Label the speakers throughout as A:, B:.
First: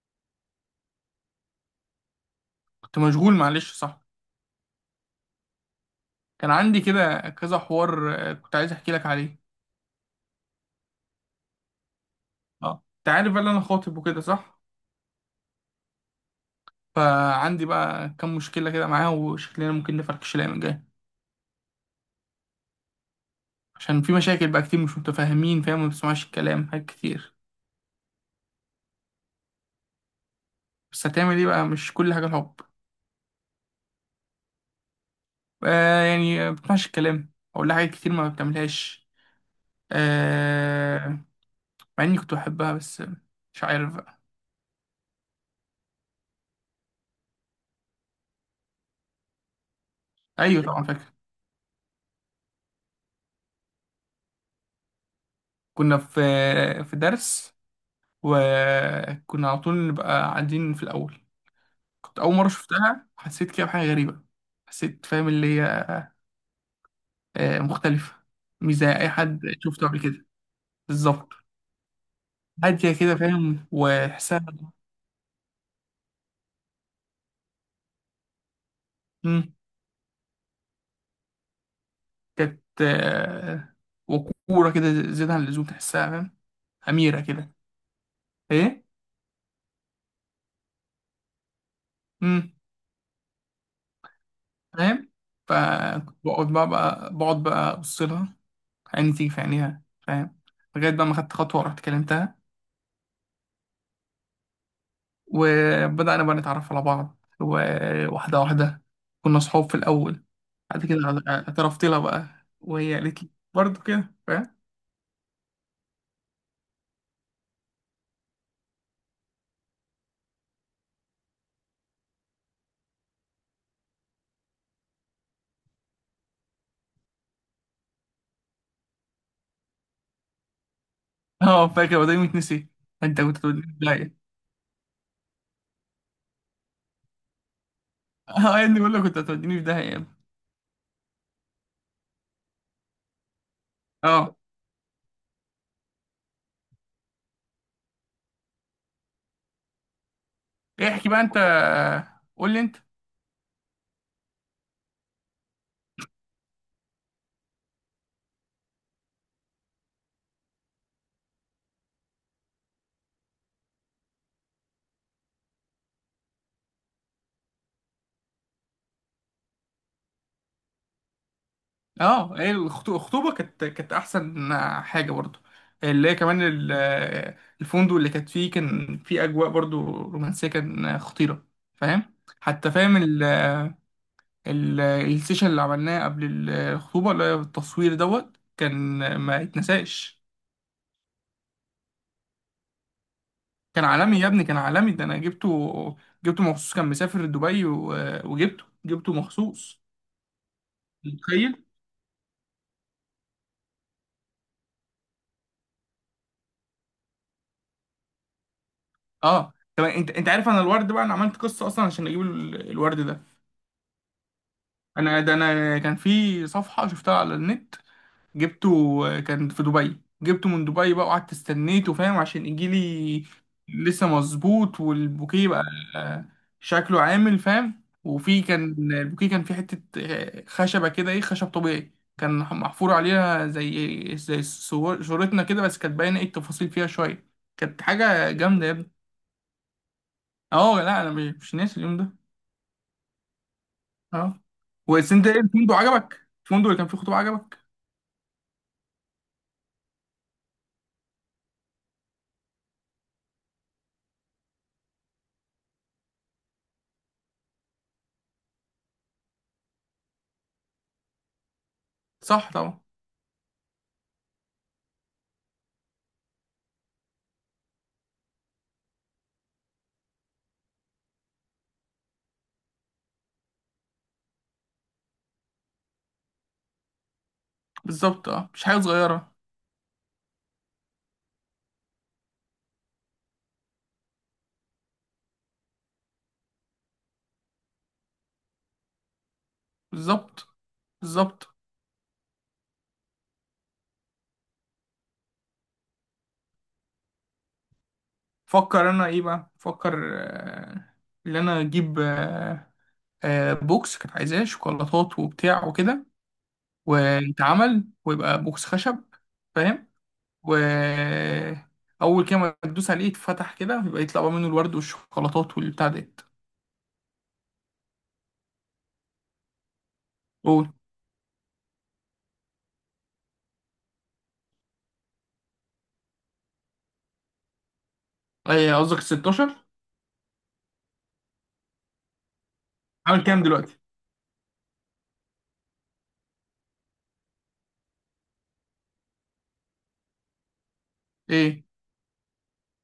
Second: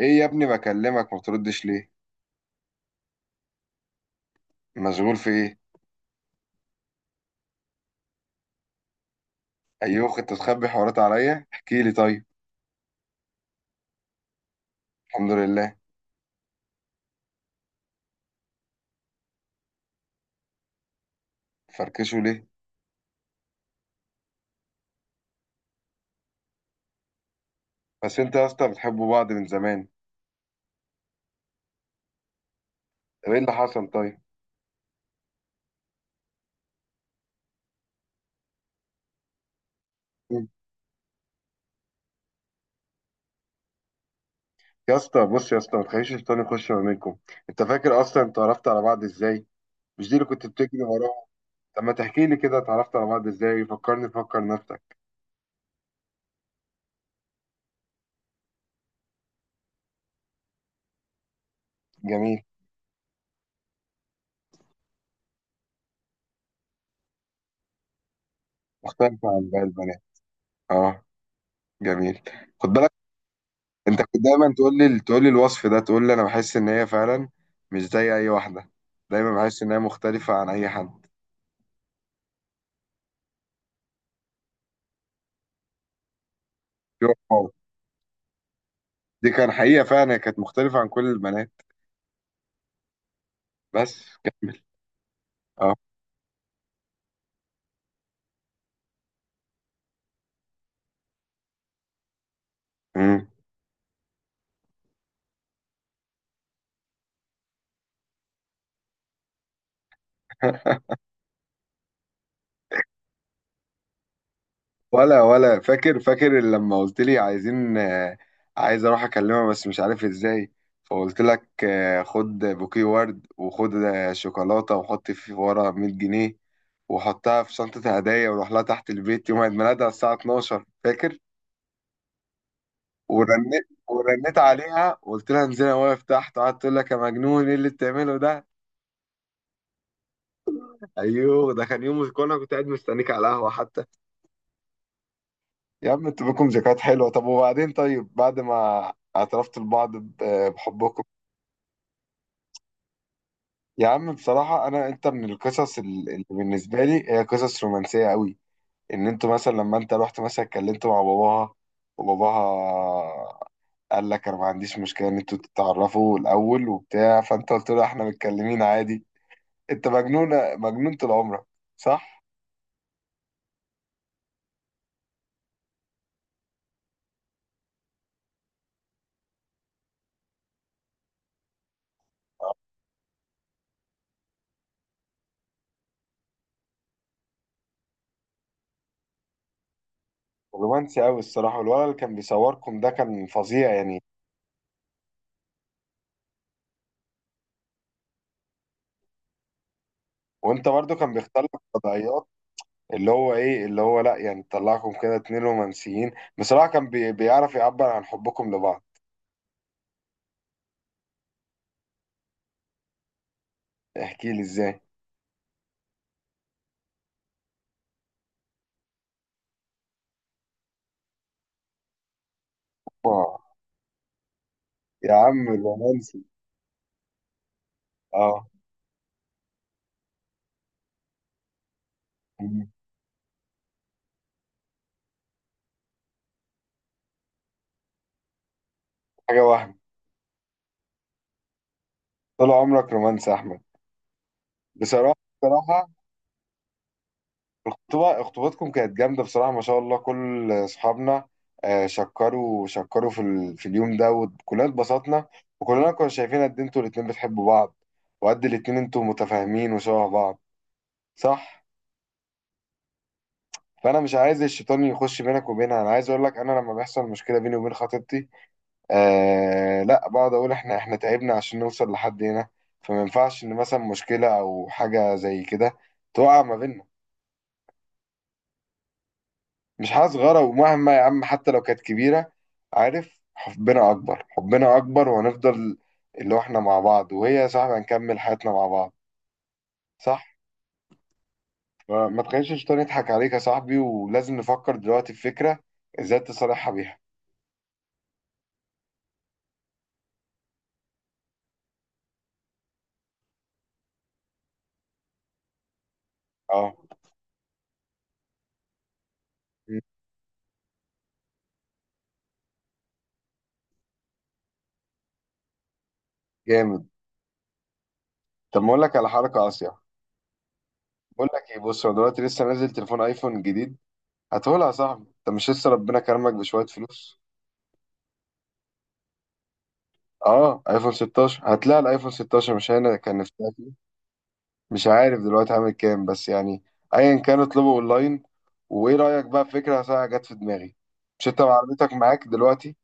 A: ايه يا ابني، بكلمك ما بتردش ليه؟
B: كنت مشغول، معلش، صح.
A: مشغول في ايه؟
B: كان عندي كده كذا حوار، كنت عايز احكي لك عليه.
A: ايوه انت تخبي حوارات عليا؟ احكي لي طيب.
B: اه، انت عارف بقى إن انا خاطب وكده، صح.
A: الحمد لله.
B: فعندي بقى كام مشكله كده معاه، وشكلنا ممكن نفركش الايام الجايه.
A: فركشوا ليه؟
B: عشان في مشاكل بقى كتير، مش متفاهمين، فاهم، ما بتسمعش الكلام حاجات كتير.
A: بس انت يا اسطى بتحبوا بعض من زمان.
B: بس هتعمل ايه بقى، مش كل حاجه الحب.
A: طب ايه اللي حصل طيب؟
B: ما بتسمعش الكلام، اقول لها حاجات كتير ما بتعملهاش.
A: مم.
B: آه. مع اني كنت بحبها، بس مش عارف بقى.
A: يا اسطى بص يا اسطى، ما تخليش الشيطان يخش ما بينكم. انت فاكر اصلا انت عرفت على بعض ازاي؟ مش دي اللي كنت
B: ايوه
A: بتجري
B: طبعا فاكر.
A: وراها؟ طب ما تحكي لي كده، اتعرفت على بعض ازاي؟ فكرني، فكر نفسك.
B: كنا في في درس، وكنا على طول نبقى قاعدين في الأول. كنت أول
A: جميل.
B: مرة شفتها، حسيت كده بحاجة غريبة. حسيت، فاهم، اللي هي مختلفة، مش زي أي
A: مختلف
B: حد
A: عن باقي
B: شفته قبل
A: البنات.
B: كده.
A: اه.
B: بالظبط.
A: جميل. خد بالك.
B: هادية كده، فاهم،
A: انت كنت دايما
B: وتحسها.
A: تقول لي، الوصف ده، تقول لي انا بحس ان هي فعلا مش زي اي واحده، دايما
B: مم،
A: بحس ان هي مختلفه عن اي حد
B: كانت وقورة كده زيادة عن اللزوم، تحسها فاهم.
A: في
B: أميرة
A: واقع.
B: كده. إيه.
A: دي كان حقيقه، فعلا هي كانت مختلفه عن كل البنات.
B: مم.
A: بس كمل.
B: فاهم.
A: اه.
B: فكنت بقعد بقى أبص لها، عيني تيجي في عينيها، فاهم. لغاية بقى ما خدت خطوة ورحت كلمتها.
A: مم.
B: وبدأنا بقى نتعرف على بعض، وواحدة واحدة. كنا صحاب في الأول، بعد كده اعترفت لها بقى، وهي قالت لي برضه كده، فاهم.
A: ولا فاكر، فاكر لما قلت لي عايزين عايز اروح اكلمها بس مش عارف ازاي؟ فقلت لك خد بوكيه ورد، وخد شوكولاته، وحط في ورا 100 جنيه، وحطها في شنطه هدايا، وروح لها تحت البيت يوم عيد ميلادها الساعه 12. فاكر؟
B: اه فاكر، وده يتنسي؟ انت كنت توديني
A: ورنيت
B: في داهية.
A: ورنيت عليها وقلت لها انزلي انا واقف تحت، قعدت تقول لك يا مجنون ايه اللي بتعمله ده.
B: اه يا ابني، بقول لك كنت هتوديني في داهية يا ابني.
A: ايوه، ده كان يوم كنت قاعد مستنيك على القهوه حتى.
B: اه،
A: يا عم انتوا بكم ذكريات حلوه. طب وبعدين طيب، بعد ما اعترفت لبعض بحبكم؟
B: احكي بقى انت. قول لي انت.
A: يا عم بصراحه انا، انت من القصص اللي بالنسبه لي هي قصص رومانسيه قوي. ان انتوا مثلا لما انت رحت مثلا اتكلمت مع باباها، وباباها قال لك انا ما عنديش مشكله ان انتوا تتعرفوا الاول وبتاع، فانت قلت له احنا متكلمين عادي. انت مجنونة، مجنون طول عمرك. صح؟
B: اه، هي الخطوبة كانت أحسن حاجة برضه، اللي هي كمان الفندق اللي كانت فيه، كان فيه أجواء برضه رومانسية، كان خطيرة، فاهم، حتى، فاهم. السيشن اللي عملناه قبل الخطوبة، اللي هي التصوير دوت، كان ما يتنساش.
A: رومانسي قوي الصراحة. والولد اللي كان بيصوركم ده كان فظيع
B: كان
A: يعني.
B: عالمي يا ابني، كان عالمي، ده انا جبته. جبته مخصوص، كان مسافر دبي وجبته مخصوص.
A: وانت برضو كان بيختار
B: متخيل.
A: لك قضايات، اللي هو ايه، اللي هو لا يعني طلعكم كده اتنين رومانسيين. بصراحة كان بيعرف يعبر عن حبكم لبعض.
B: اه، طب انت عارف، انا الورد بقى انا عملت قصة اصلا عشان اجيب الورد ده.
A: احكي لي ازاي.
B: ده انا كان في صفحة شفتها على النت، جبته. كان في دبي، جبته من دبي بقى، وقعدت استنيته، فاهم، عشان يجيلي.
A: اه.
B: لسه مظبوط،
A: يا
B: والبوكيه
A: عم
B: بقى
A: الرومانسي.
B: آه، شكله عامل، فاهم. وفي
A: اه.
B: كان البوكيه، كان في حتة خشبة كده، ايه، خشب طبيعي، كان محفور عليها زي صورتنا كده، بس كانت باينة ايه التفاصيل فيها شوية. كانت حاجة جامدة يا ابني.
A: حاجة وهم.
B: اه، لا، انا مش ناسي اليوم ده.
A: طول عمرك رومانسي يا احمد.
B: اه، بس
A: بصراحة.
B: انت ايه، الفندق
A: بصراحة
B: عجبك؟ الفندق اللي كان فيه خطوبة عجبك؟
A: الخطوبة، خطوبتكم كانت جامدة بصراحة، ما شاء الله. كل أصحابنا شكروا في اليوم ده وكلنا اتبسطنا، وكلنا كنا شايفين قد إيه انتوا الاتنين بتحبوا بعض، وقد الاتنين انتوا متفاهمين وشبه بعض. صح؟
B: صح طبعا.
A: فأنا مش عايز الشيطان يخش بينك وبينها. أنا عايز أقول لك أنا لما بيحصل مشكلة بيني وبين خطيبتي، آه لا، بقعد أقول إحنا تعبنا عشان نوصل لحد هنا، فما ينفعش إن مثلا مشكلة أو حاجة زي كده تقع ما بيننا.
B: بالظبط، اه، مش حاجة صغيرة.
A: مش حاجة صغيرة، ومهما يا عم حتى لو كانت كبيرة، عارف حبنا أكبر، حبنا أكبر وهنفضل اللي هو إحنا مع بعض، وهي يا صاحبي هنكمل حياتنا مع بعض. صح.
B: بالظبط. بالظبط.
A: فما تخليش الشيطان يضحك عليك يا صاحبي، ولازم نفكر دلوقتي في فكرة إزاي تصالحها بيها.
B: فكر انا، ايه بقى، فكر. آه، ان انا اجيب بوكس، كانت عايزاه شوكولاتات وبتاع وكده،
A: أه.
B: ويتعمل، ويبقى بوكس خشب،
A: م.
B: فاهم. و اول كده ما تدوس عليه يتفتح كده، يبقى يطلع بقى منه الورد والشوكولاتات والبتاع ديت.
A: جامد. طب ما أقول لك على حركة قاسية.
B: قول.
A: بقول لك إيه، بص، أنا دلوقتي لسه نازل تليفون أيفون جديد، هاتهولها يا صاحبي. أنت مش لسه ربنا كرمك بشوية فلوس؟
B: ايه قصدك، 16؟
A: أه، أيفون 16. هتلاقي الأيفون 16 مش هنا، كان
B: عامل كام
A: نفسها.
B: دلوقتي؟
A: مش عارف دلوقتي عامل كام بس يعني، ايا كان اطلبه اونلاين. وايه رايك بقى في فكره ساعه جت في دماغي؟ مش انت
B: ايه.
A: عربيتك معاك دلوقتي؟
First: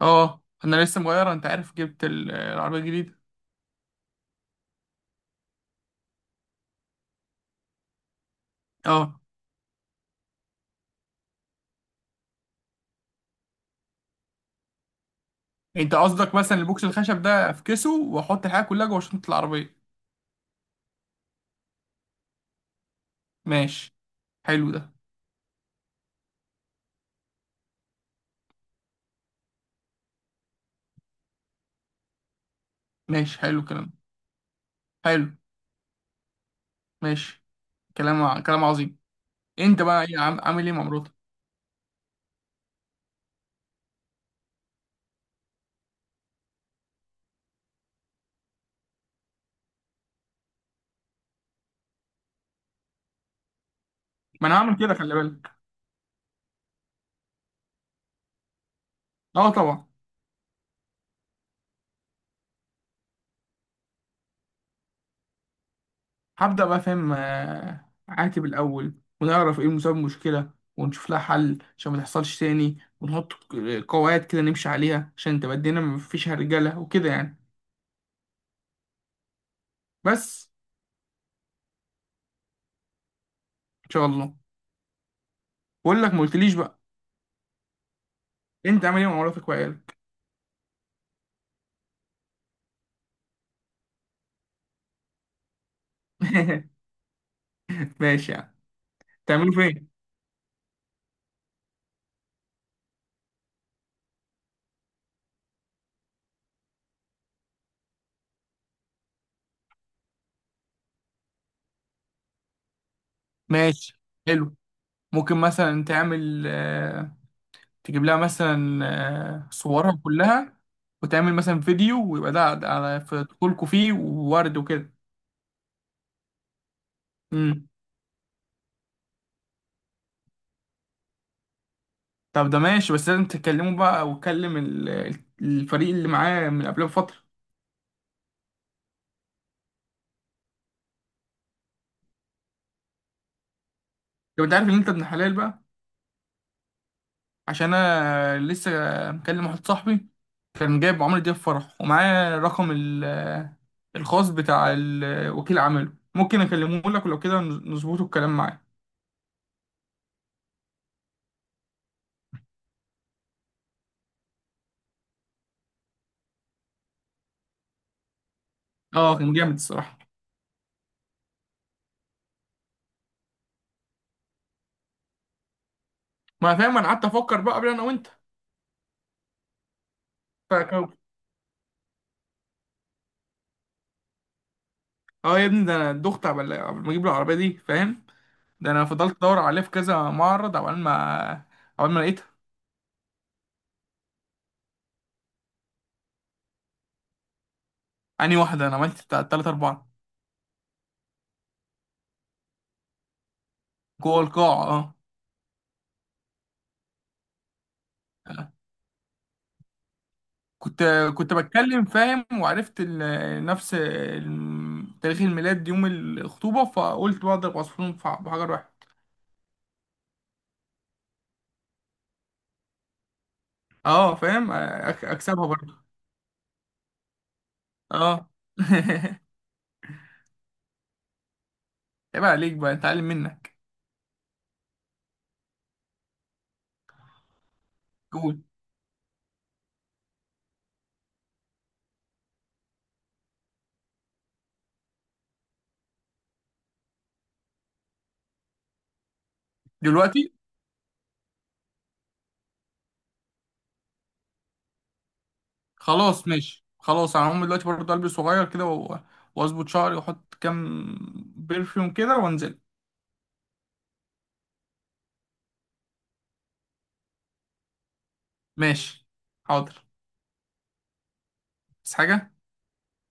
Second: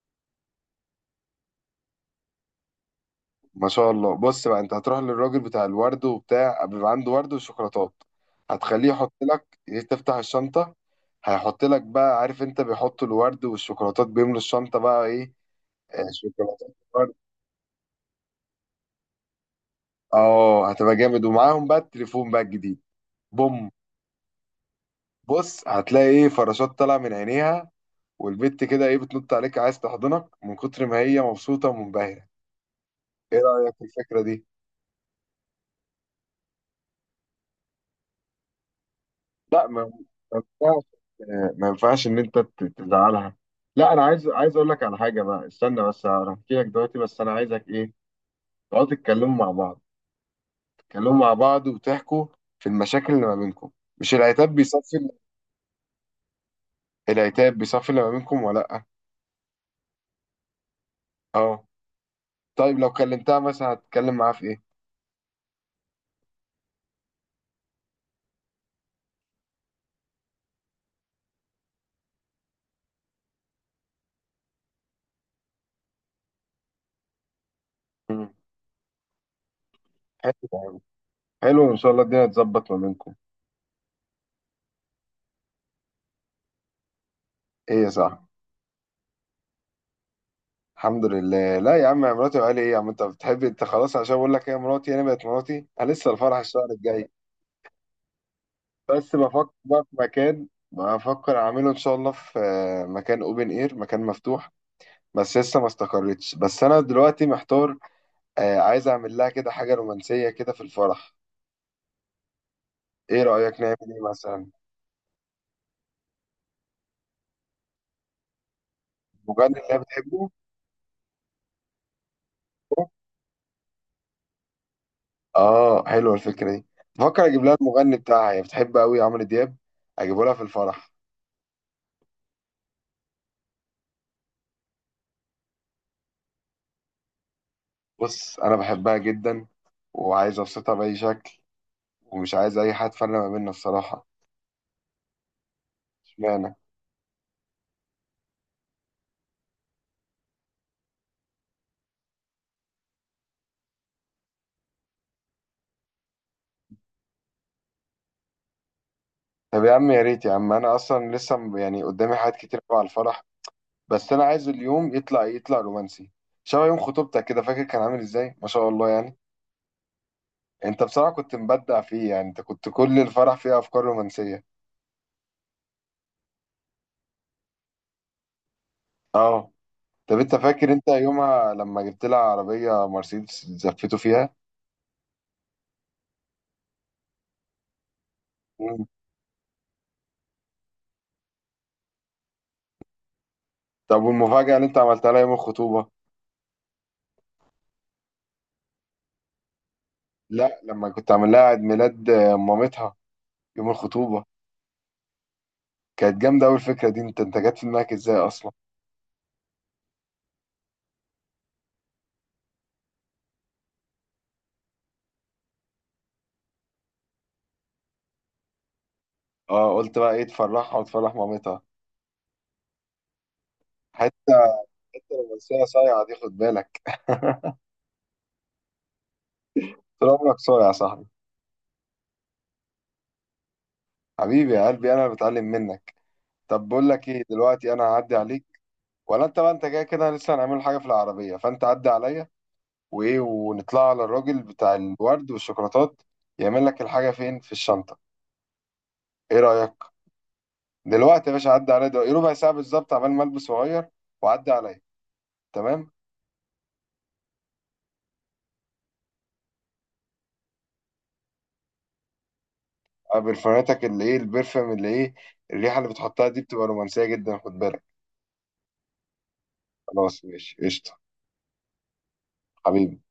B: اه، انا لسه مغير، انت عارف، جبت العربيه الجديده.
A: ما شاء الله. بص بقى، انت هتروح للراجل بتاع الورد وبتاع، بيبقى عنده ورد وشوكولاتات، هتخليه يحط
B: اه،
A: لك، تفتح الشنطه، هيحط لك بقى، عارف انت بيحطوا الورد والشوكولاتات، بيملوا الشنطه بقى ايه،
B: انت قصدك مثلا
A: شوكولاتات
B: البوكس
A: ورد.
B: الخشب ده افكسه واحط الحاجه كلها جوه شنطه العربيه؟
A: اه هتبقى جامد، ومعاهم بقى التليفون بقى الجديد، بوم.
B: ماشي، حلو ده.
A: بص هتلاقي ايه، فراشات طالعه من عينيها، والبت كده ايه بتنط عليك عايز تحضنك من كتر ما هي مبسوطة ومنبهرة. ايه
B: ماشي، حلو
A: رأيك في
B: الكلام.
A: الفكرة دي؟
B: حلو. ماشي. كلام عظيم.
A: لا
B: انت
A: ما،
B: بقى ايه،
A: ما
B: عامل ايه مع
A: ينفعش،
B: مراتك؟
A: ما ينفعش ان انت تزعلها. لا انا عايز، عايز اقول لك على حاجة بقى، استنى بس هحكي لك دلوقتي، بس انا عايزك ايه، تقعدوا تتكلموا مع بعض، تتكلموا مع بعض وتحكوا في المشاكل اللي ما بينكم. مش
B: ما انا
A: العتاب
B: هعمل كده،
A: بيصفي؟
B: خلي بالك.
A: العتاب بيصفي اللي ما بينكم ولا لا؟
B: اه طبعا.
A: اه. طيب لو كلمتها مثلا هتتكلم معاها في ايه؟
B: هبدأ بقى، فاهم، عاتب الاول، ونعرف ايه مسبب المشكلة، ونشوف لها حل عشان ما تحصلش تاني، ونحط قواعد كده نمشي عليها عشان تبقى الدنيا ما فيش هرجلة وكده يعني.
A: مم. حلو.
B: بس.
A: حلو ان شاء الله الدنيا تظبط ما بينكم.
B: ان شاء الله. بقول لك، ما قلتليش بقى،
A: ايه يا صاحبي؟
B: انت عامل ايه مع مراتك وعيالك؟
A: الحمد لله. لا يا عم مراتي، وقال ايه يا عم انت بتحب، انت خلاص عشان بقول لك هي مراتي، انا بقت مراتي، انا لسه الفرح الشهر الجاي.
B: ماشي يعني.
A: بس بفكر
B: تعملوا
A: بقى
B: فين؟
A: في مكان، بفكر اعمله ان شاء الله في مكان اوبن اير، مكان مفتوح، بس لسه ما استقرتش. بس انا دلوقتي محتار، عايز اعمل لها كده حاجه رومانسيه كده في الفرح. ايه رايك نعمل ايه
B: ماشي،
A: مثلا؟
B: حلو. ممكن مثلا تعمل تجيب لها مثلا
A: المغني اللي هي
B: صورها
A: بتحبه.
B: كلها، وتعمل مثلا فيديو، ويبقى ده على في دخولكوا، فيه وورد وكده.
A: اه حلوه الفكره دي. بفكر اجيب لها
B: امم.
A: المغني بتاعها، هي بتحب قوي عمرو دياب، اجيبه لها في الفرح.
B: طب ده ماشي، بس لازم تكلمه بقى وتكلم الفريق اللي معاه من قبلها بفترة.
A: بص انا بحبها جدا، وعايز ابسطها باي شكل، ومش عايز اي حد فرق ما بيننا الصراحه.
B: طب انت عارف ان انت ابن حلال بقى.
A: اشمعنى؟
B: عشان انا لسه مكلم واحد صاحبي، كان جايب عمرو دياب فرح، ومعاه رقم الخاص بتاع وكيل عمله، ممكن اكلمه لك ولو كده نظبطه الكلام معاه.
A: طب يا عم يا ريت يا عم، انا اصلا لسه يعني قدامي حاجات كتير أوي على الفرح، بس انا عايز اليوم يطلع، يطلع رومانسي، شبه يوم خطوبتك كده، فاكر كان عامل ازاي، ما شاء الله يعني.
B: اه، كان جامد الصراحة.
A: انت بصراحه كنت مبدع فيه يعني، انت كنت كل الفرح فيه افكار رومانسيه.
B: ما فاهم، انا قعدت افكر بقى قبل، انا وانت.
A: اه. طب انت فاكر انت يومها لما جبت لها عربيه مرسيدس زفته فيها؟
B: اه يا ابني، ده انا دخت قبل ما اجيب العربيه دي، فاهم. ده انا
A: مم.
B: فضلت ادور عليها في كذا معرض، عقبال ما لقيتها.
A: طب والمفاجاه اللي انت عملتها لها يوم الخطوبه؟
B: انهي واحده، انا عملت بتاع تلات اربعه.
A: لا لما كنت عامل لها عيد ميلاد مامتها، يوم
B: جوه
A: الخطوبة.
B: القاعه، اه.
A: كانت جامدة أوي الفكرة دي، أنت جت في دماغك إزاي أصلا؟
B: كنت كنت بتكلم، فاهم، وعرفت نفس تاريخ الميلاد يوم الخطوبه، فقلت بقى اضرب عصفورين في بحجر واحد.
A: أه قلت بقى إيه، تفرحها وتفرح مامتها.
B: اه، فاهم،
A: حتة، حتة
B: اكسبها
A: رومانسية
B: برضه.
A: صايعة دي، خد بالك.
B: اه.
A: طول عمرك صايع يا صاحبي.
B: عيب عليك بقى، اتعلم منك.
A: حبيبي يا قلبي، أنا اللي بتعلم منك. طب بقول لك إيه، دلوقتي أنا هعدي
B: قول.
A: عليك ولا أنت بقى، أنت جاي كده لسه هنعمل حاجة في العربية، فأنت عدي عليا وإيه، ونطلع على الراجل بتاع الورد والشوكولاتات يعمل لك الحاجة فين في الشنطة. إيه رأيك؟
B: دلوقتي.
A: دلوقتي؟ يا باشا عدى عليا دلوقتي، إيه ربع ساعة بالظبط، عمال ما البس واغير وعدى عليا. تمام.
B: خلاص ماشي. خلاص انا هقوم دلوقتي برضه، البس صغير كده واظبط شعري، واحط كام برفيوم كده، وانزل.
A: برفاناتك اللي ايه، البرفم اللي ايه، الريحة اللي بتحطها دي بتبقى رومانسية جدا، خد بالك.
B: ماشي. حاضر.
A: خلاص ماشي قشطة.
B: بس حاجه.
A: حبيبي.